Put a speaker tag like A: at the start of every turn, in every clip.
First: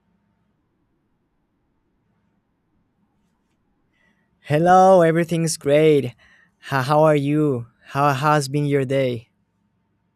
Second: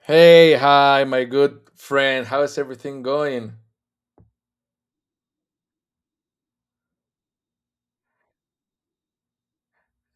A: Hey, hi, my good friend. How is everything going?
B: Hello, everything's great. How are you? How has been your day?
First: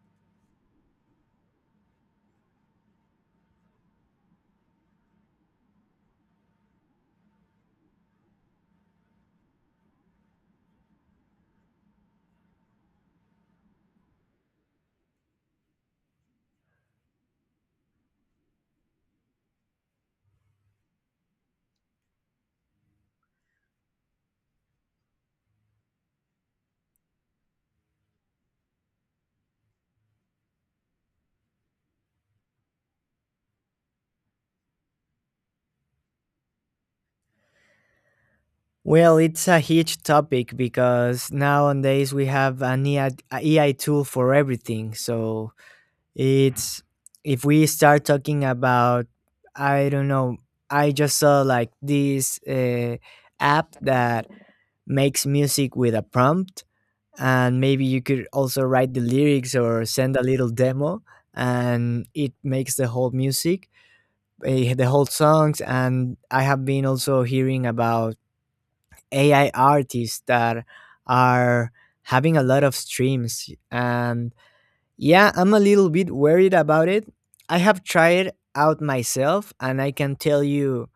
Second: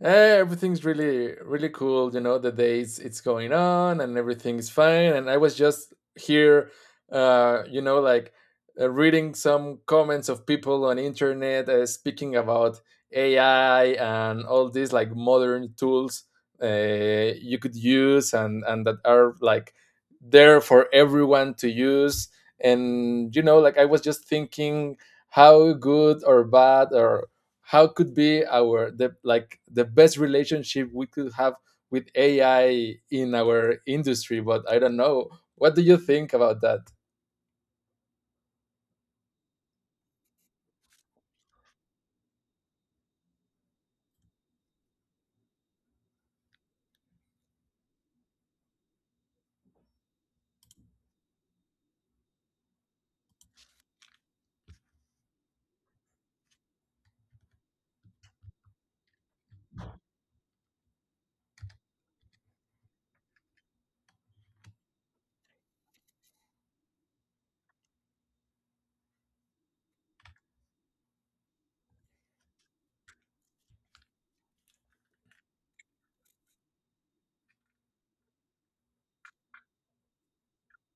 A: Everything's really cool, you know, the days it's going on and everything's fine, and I was just here uh you know like reading some comments of people on internet, speaking about ai and all these like modern tools you could use, and that are like there for everyone to use. And you know, like, I was just thinking how good or bad or how could be our the like the best relationship we could have with AI in our industry. But I don't know. What do you think about that?
B: Well, it's a huge topic because nowadays we have an AI tool for everything. So it's if we start talking about, I don't know, I just saw like this app that makes music with a prompt, and maybe you could also write the lyrics or send a little demo, and it makes the whole music the whole songs. And I have been also hearing about AI artists that are having a lot of streams. And yeah, I'm a little bit worried about it. I have tried out myself and I can tell you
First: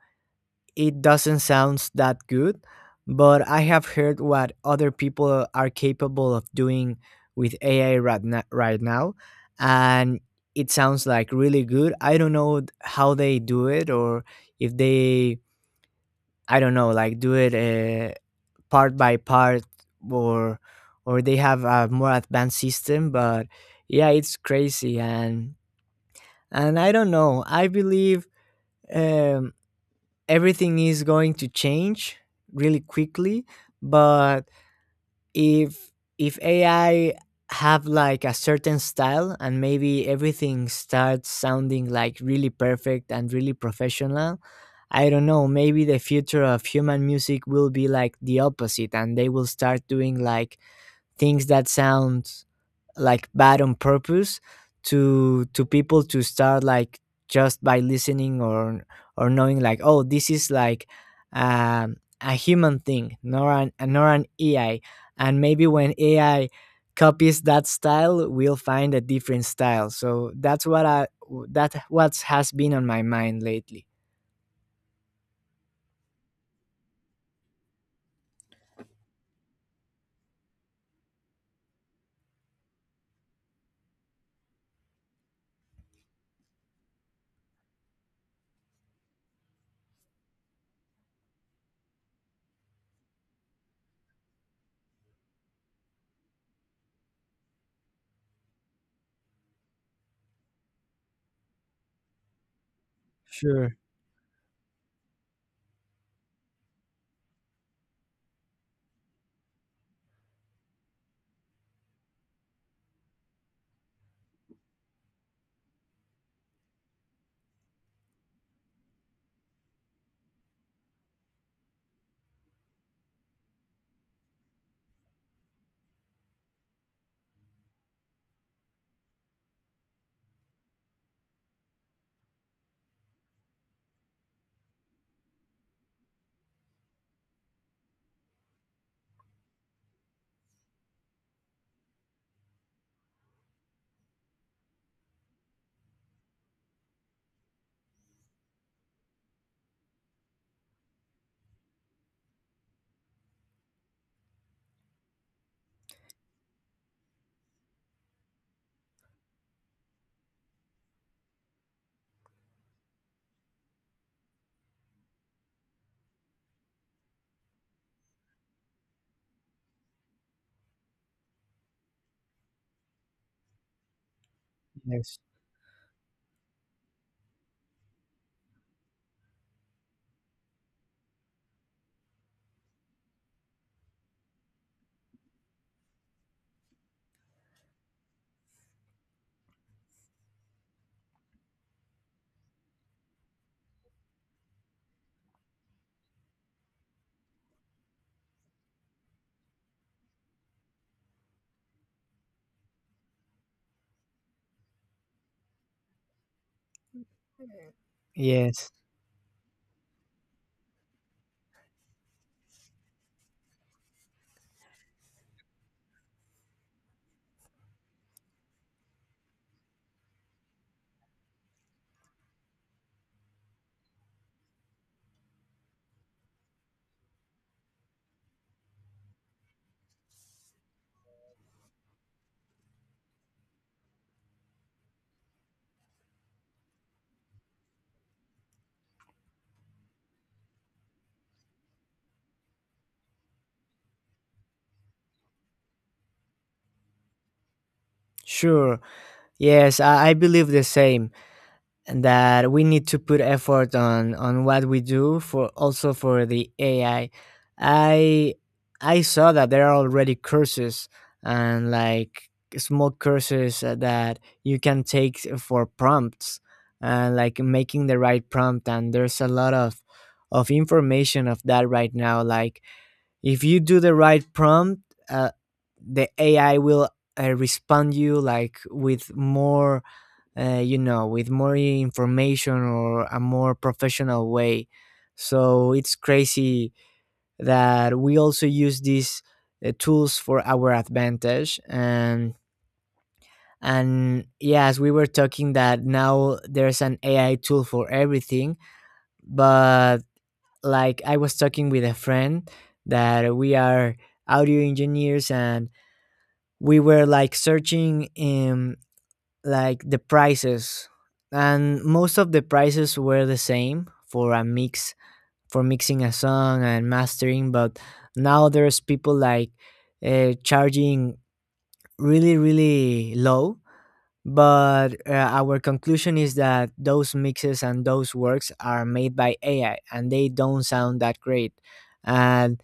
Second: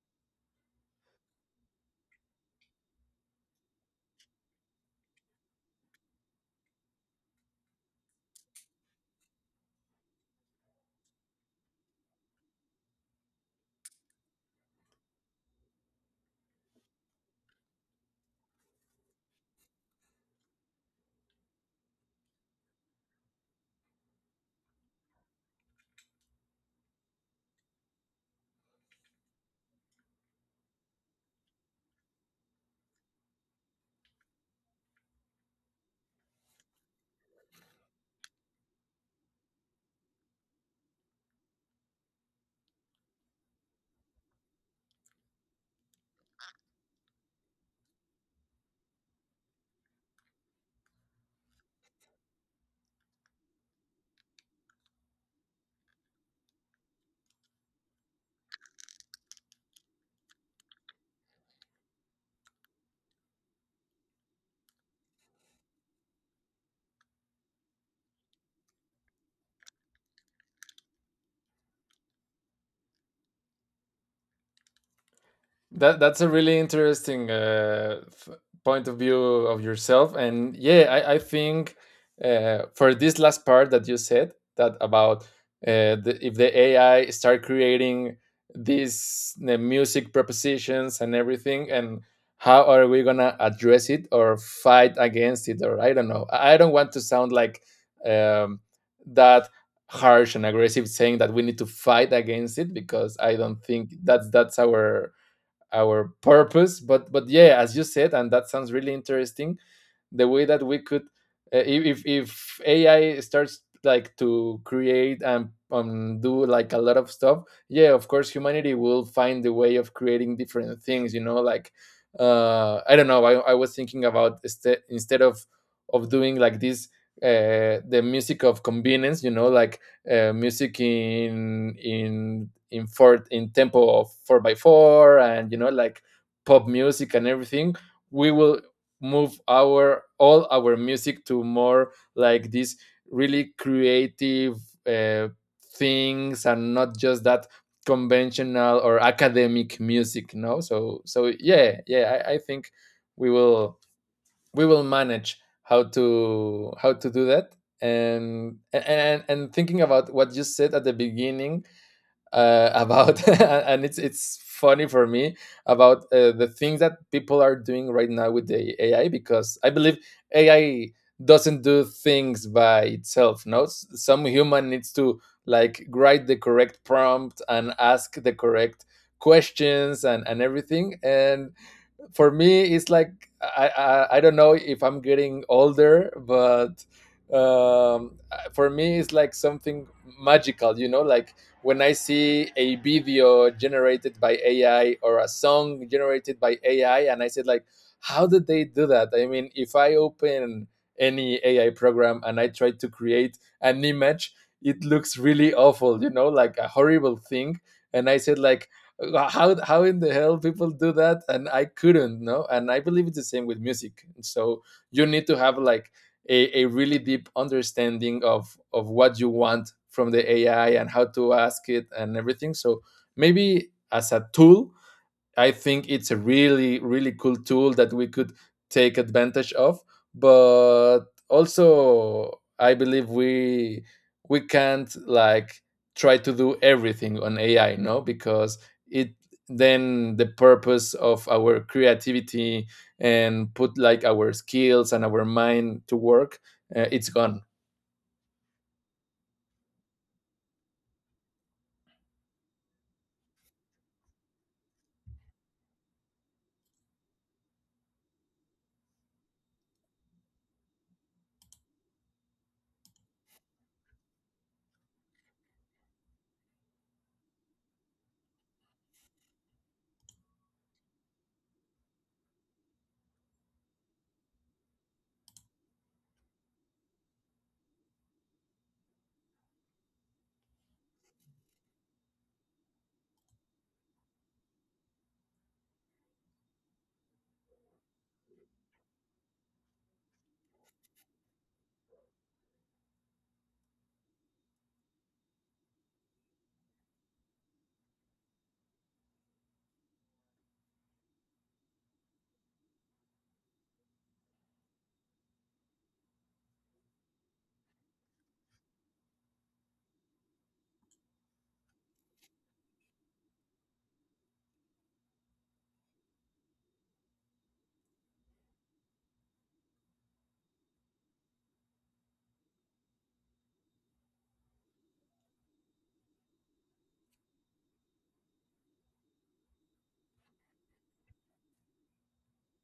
B: it doesn't sound that good, but I have heard what other people are capable of doing with AI right, right now, and it sounds like really good. I don't know how they do it, or if they, I don't know, like do it part by part, or or they have a more advanced system. But yeah, it's crazy. And I don't know. I believe. Um, Everything is going to change really quickly. But if if AI have like a certain style and maybe everything starts sounding like really perfect and really professional, I don't know, maybe the future of human music will be like the opposite, and they will start doing like things that sound like bad on purpose, to people to start like just by listening, or knowing like, oh, this is like um, a human thing nor an nor an AI. And maybe when AI copies that style, we'll find a different style. So that's what I that what has been on my mind lately.
A: That's a really interesting point of view of yourself, and yeah, I think, for this last part that you said, that about the, if the AI start creating the music propositions and everything, and how are we gonna address it or fight against it? Or I don't know. I don't want to sound like um, that harsh and aggressive, saying that we need to fight against it, because I don't
B: Sure.
A: think that's our purpose. But yeah, as you said, and that sounds really interesting, the way that we could, if AI starts like to create and do like a lot of stuff, yeah, of course humanity will find the way of creating different things. You know, like, I don't know. I was thinking about instead of doing like this the music of convenience. You know, like music in tempo of four by four, and you know, like, pop music and everything. We will move our all our music to more like these really creative uh, things, and not just that conventional or academic music, no. So so yeah, yeah, I think we will, we will manage how to, how to do that. And thinking about what you said at the beginning, about and it's funny for me about the things that people are doing right now with the AI. Because I believe AI doesn't do things by itself. No, some human needs
B: Yes.
A: to like write the correct prompt and ask the correct questions and everything. And for me it's like, I don't know if I'm getting older, but um for me it's like something magical, you know, like when I see a video generated by ai or a song generated by ai, and I said like, how did they do that? I mean, if I open any ai program and I try to create an image, it looks really awful, you know, like a horrible thing. And I said like,
B: Yes.
A: how in the hell people do that, and I couldn't. No, and I believe it's the same with music. So you need to have like a really deep understanding of what you want from the ai and how to ask it and everything. So maybe as a tool, I think it's a really, really cool tool that we could take advantage of. But also, I believe we can't like try to do everything on AI, no, because it, then the purpose of our creativity and put like our skills and our mind to work, it's gone.
B: Sure. Yes, I believe the same, and that we need to put effort on what we do for also for the AI. I I saw that there are already courses, and like small courses that you can take for prompts, and like making the right prompt. And there's a lot of information of that right now. Like if you do the right prompt, uh, the AI will respond you like with more you know, with more information or a more professional way. So it's crazy that we also use these tools for our advantage. And yes, we were talking that now there's an AI tool for everything. But like I was talking with a friend that we are audio engineers, and we were like searching like the prices, and most of the prices were the same for a mix, for mixing a song and mastering. But now there's people like charging really really low, but our conclusion is that those mixes and those works are made by AI and they don't sound that great. and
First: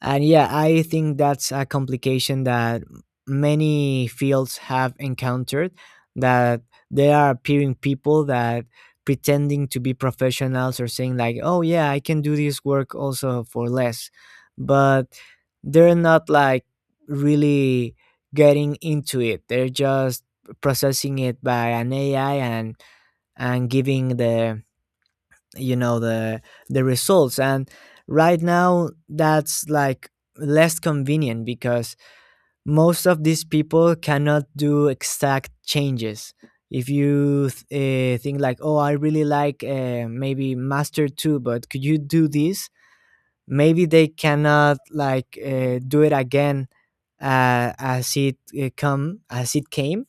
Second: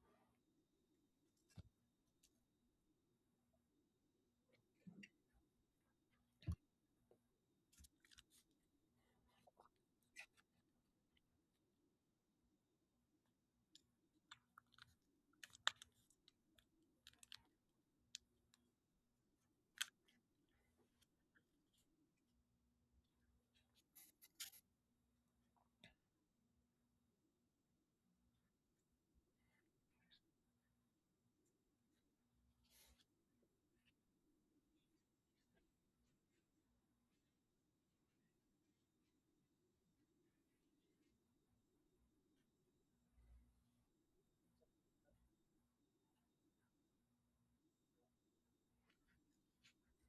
B: and yeah, I think that's a complication that many fields have encountered, that there are appearing people that pretending to be professionals, or saying like, "Oh yeah, I can do this work also for less." But they're not like really getting into it. They're just processing it by an AI, and giving the, you know, the results. And right now that's like less convenient, because most of these people cannot do exact changes. If you think like, oh, I really like maybe master 2, but could you do this, maybe they cannot like do it again as it come as it came,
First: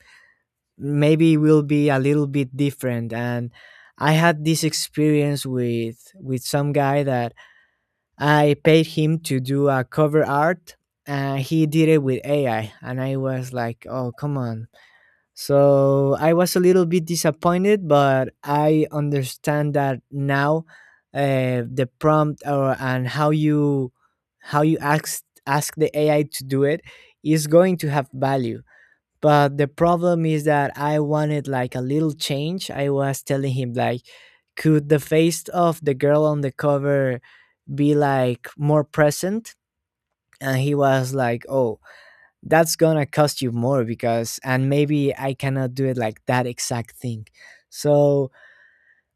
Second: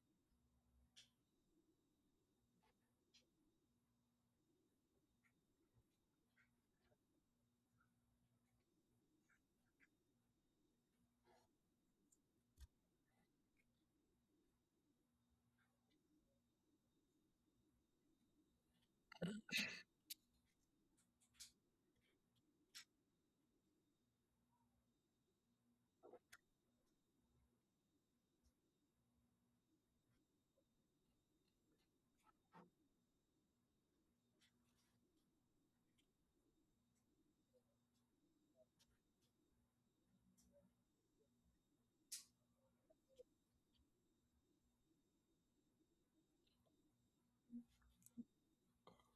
B: maybe will be a little bit different. And I had this experience with some guy that I paid him to do a cover art, and he did it with AI, and I was like, oh, come on. So I was a little bit disappointed, but I understand that now the prompt or and how you ask the AI to do it is going to have value. But the problem is that I wanted like a little change. I was telling him like, could the face of the girl on the cover be like more present? And he was like, oh, that's gonna cost you more, because and maybe I cannot do it like that exact thing. So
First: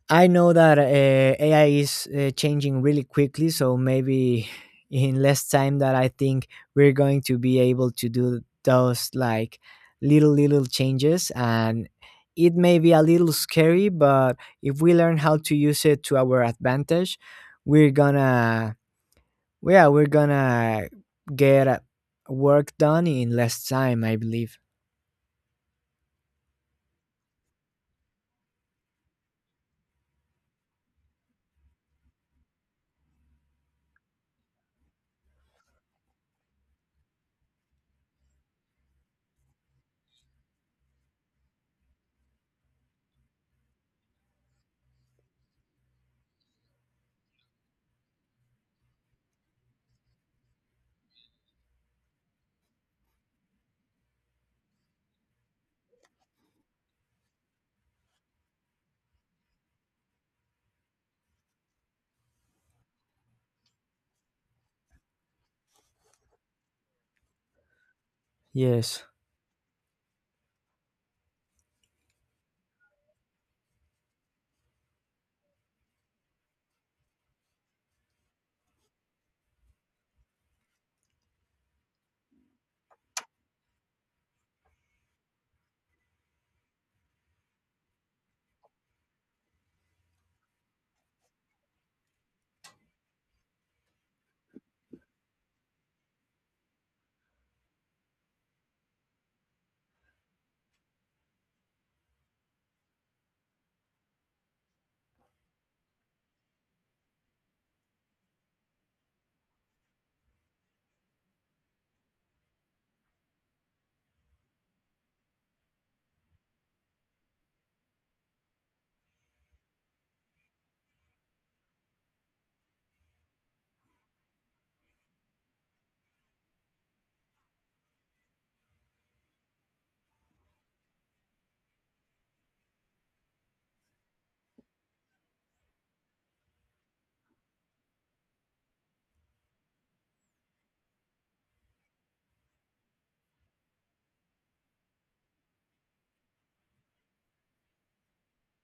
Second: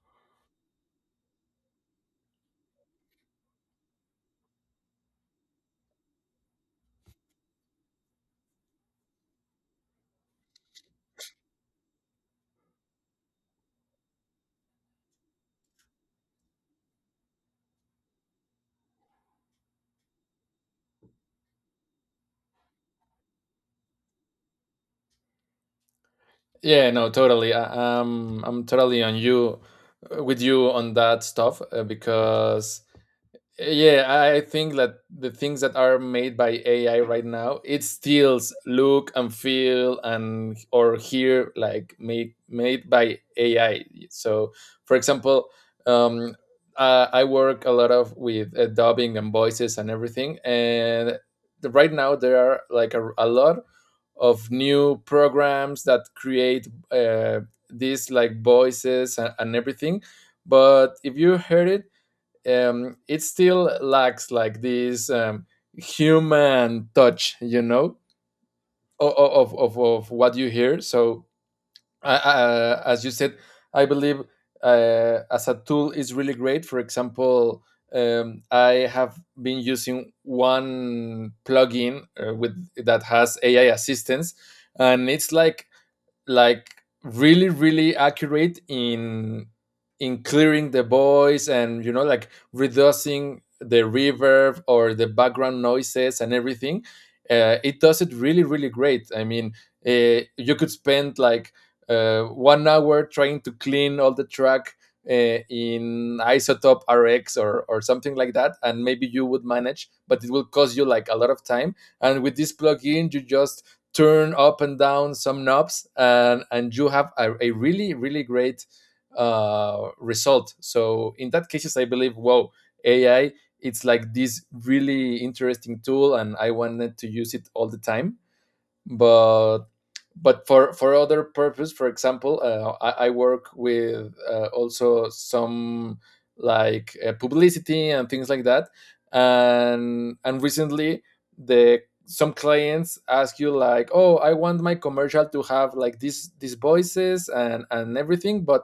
B: I know that AI is changing really quickly, so maybe in less time that I think we're going to be able to do those like little changes. And it may be a little scary, but if we learn how to use it to our advantage, we're gonna, yeah, we're gonna get work done in less time, I believe.
A: Yeah, no, totally. I, I'm totally on you, with you on that stuff, because yeah, I think that the things that are made by ai right now, it still look and feel and or hear like made by ai. So for example, um I work a lot of with dubbing and voices and everything. And right now there are like a lot of new programs that create these like voices and everything. But if you heard it, it still lacks like this human touch, you know,
B: Yes.
A: of what you hear. So, as you said, I believe, as a tool is really great. For example, I have been using one plugin with that has AI assistance, and it's like really really accurate in clearing the voice, and you know, like, reducing the reverb or the background noises and everything. It does it really really great. I mean, you could spend like 1 hour trying to clean all the track in isotope rx or something like that, and maybe you would manage, but it will cost you like a lot of time. And with this plugin you just turn up and down some knobs, and you have a really really great result. So in that cases I believe, wow, ai, it's like this really interesting tool and I wanted to use it all the time. but but for other purpose, for example, I work with also some like publicity and things like that. And recently, the some clients ask you like, oh, I want my commercial to have like these voices and everything, but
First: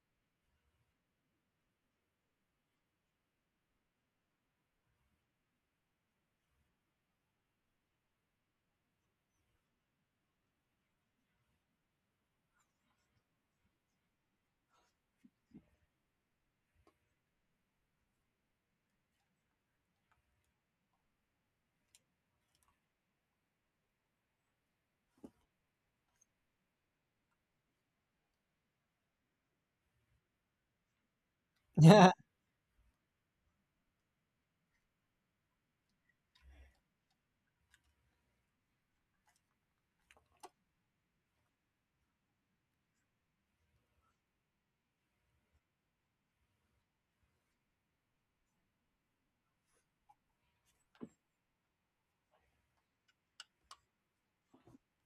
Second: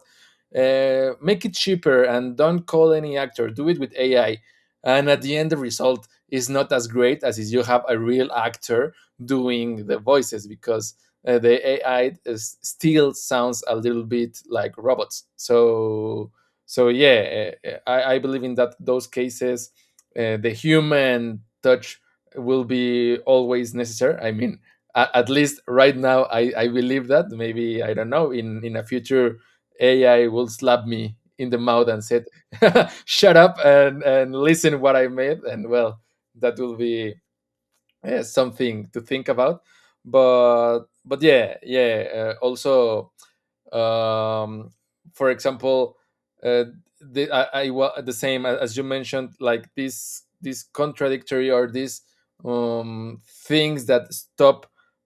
A: make it cheaper and don't call any actor, do it with ai. And at the end, the result is not as great as if you have a real actor doing the voices, because the AI is, still sounds a little bit like robots. So so yeah, I believe in that those cases, the human touch will be always necessary. I mean, at least right now, I believe that. Maybe I don't know. In a future, AI will slap me in the mouth and
B: Yeah.
A: said, "Shut up and listen what I made." And well, that will be, yeah, something to think about. But yeah, yeah. Also, um, for example, uh, the, the same as you mentioned, like this contradictory, or these um, things that stop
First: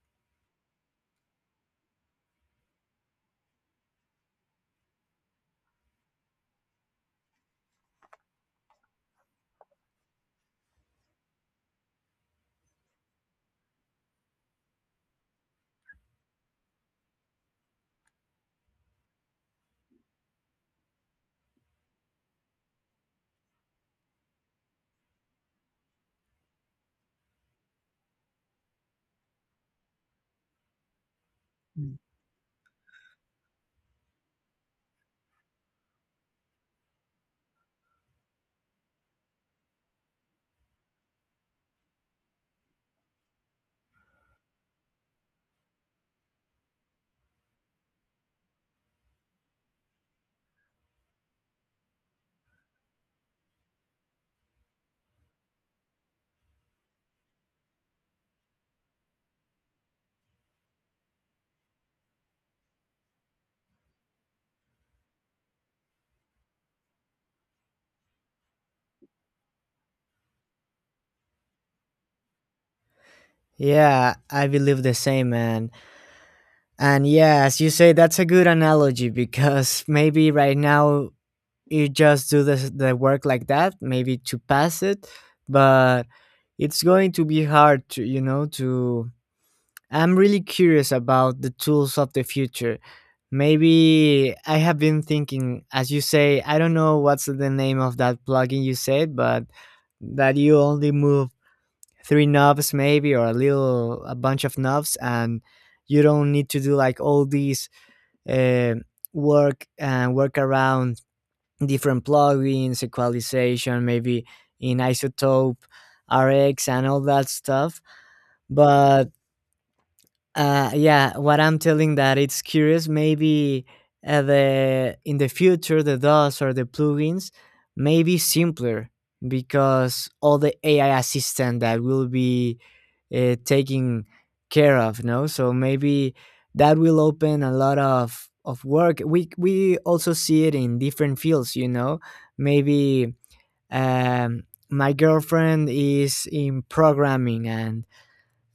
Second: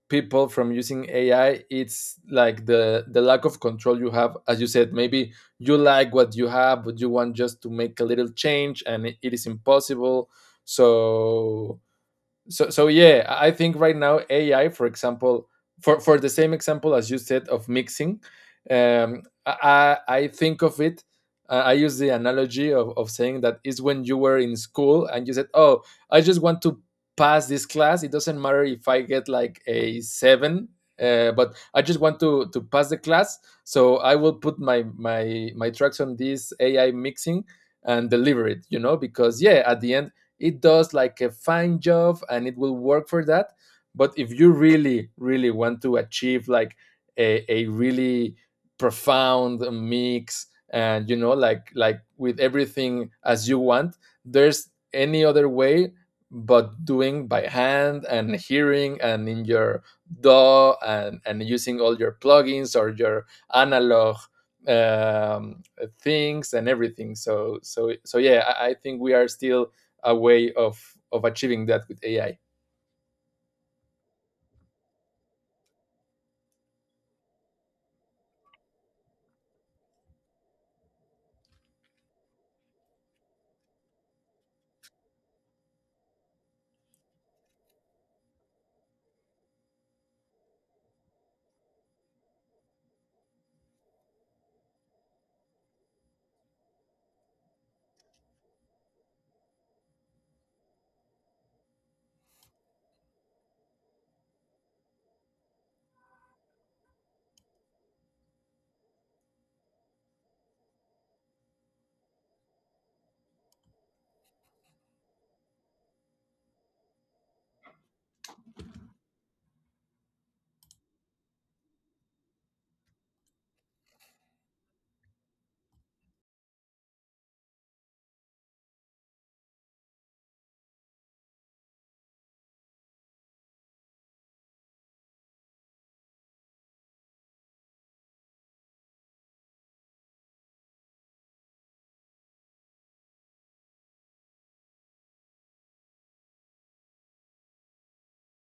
A: people from using AI. It's like the lack of control you have, as you said. Maybe you like what you have, but you want just to make a little change, and it is impossible. So so so yeah, I think right now ai, for example, for the same example as you said of mixing, I think of it, I use the analogy of saying that is when you were in school and you said, oh, I just want to pass this class, it doesn't matter if I get like a seven, but I just want to pass the class. So I will put my tracks on this ai mixing and deliver it, you know, because yeah, at the end it does like a fine job and it will work for that. But if you really really want to achieve like a really profound mix, and you know, like with everything as you want, there's any other way but doing by hand and hearing and in your DAW, and using all your plugins or your analog um, things and everything. So so so yeah, I think we are still a way of achieving that with AI.
B: Yeah, I believe the same, man. And yes, you say that's a good analogy because maybe right now you just do the work like that, maybe to pass it, but it's going to be hard to, you know, to, I'm really curious about the tools of the future. Maybe I have been thinking, as you say, I don't know what's the name of that plugin you said, but that you only move three knobs maybe, or a little a bunch of knobs, and you don't need to do like all these uh, work and work around different plugins, equalization, maybe in isotope, RX, and all that stuff. But yeah, what I'm telling that it's curious. Maybe the in the future the DOS or the plugins may be simpler, because all the AI assistant that will be taking care of. No, so maybe that will open a lot of work. We also see it in different fields. You know, maybe um, my girlfriend is in programming, and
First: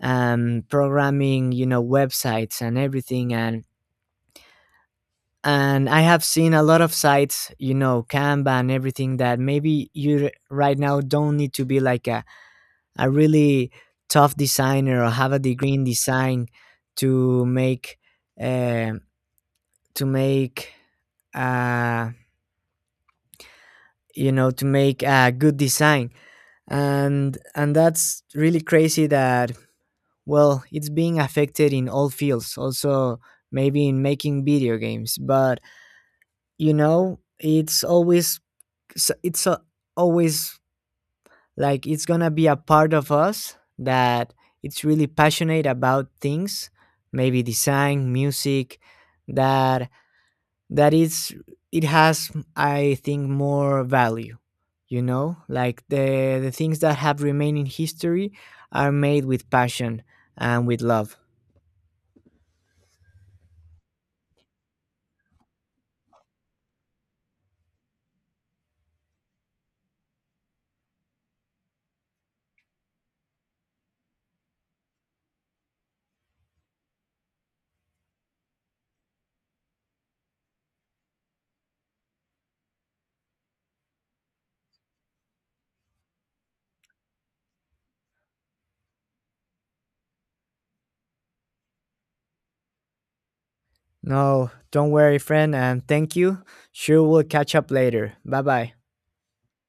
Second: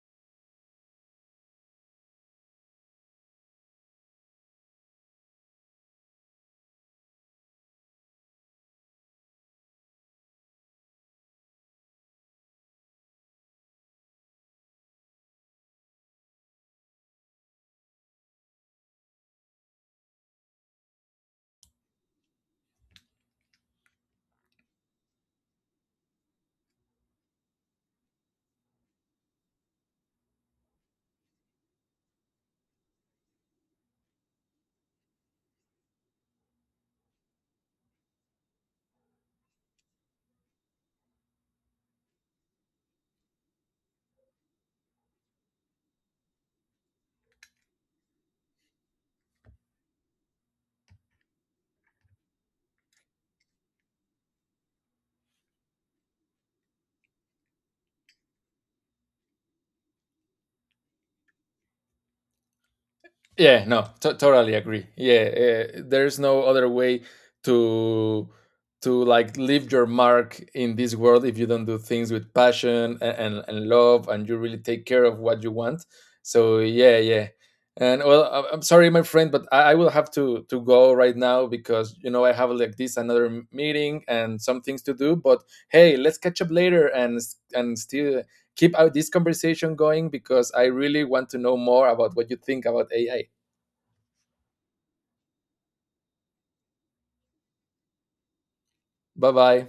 B: programming, you know, websites and everything. And I have seen a lot of sites, you know, Canva and everything, that maybe you right now don't need to be like a really tough designer or have a degree in design to make uh, to make uh, you know, to make a good design. And that's really crazy that, well, it's being affected in all fields, also maybe in making video games. But you know, it's always s- it's a, always like it's going to be a part of us that it's really passionate about things, maybe design, music, that that is it has I think more value, you know? Like the things that have remained in history are made with passion and with love.
A: Yeah, no, totally agree. Yeah, there's no other way to to like leave your mark in this world if you don't do things with passion and love, and you really take care of what you want. So yeah, yeah. And well, I'm sorry, my friend, but I will have to go right now, because you know I have like this another meeting and some things to do. But hey, let's catch up later, and and still keep out this conversation going, because I really want to know more about what you think about AI.
B: No, don't worry, friend, and thank you. Sure, we'll catch up later. Bye bye.
A: Bye bye.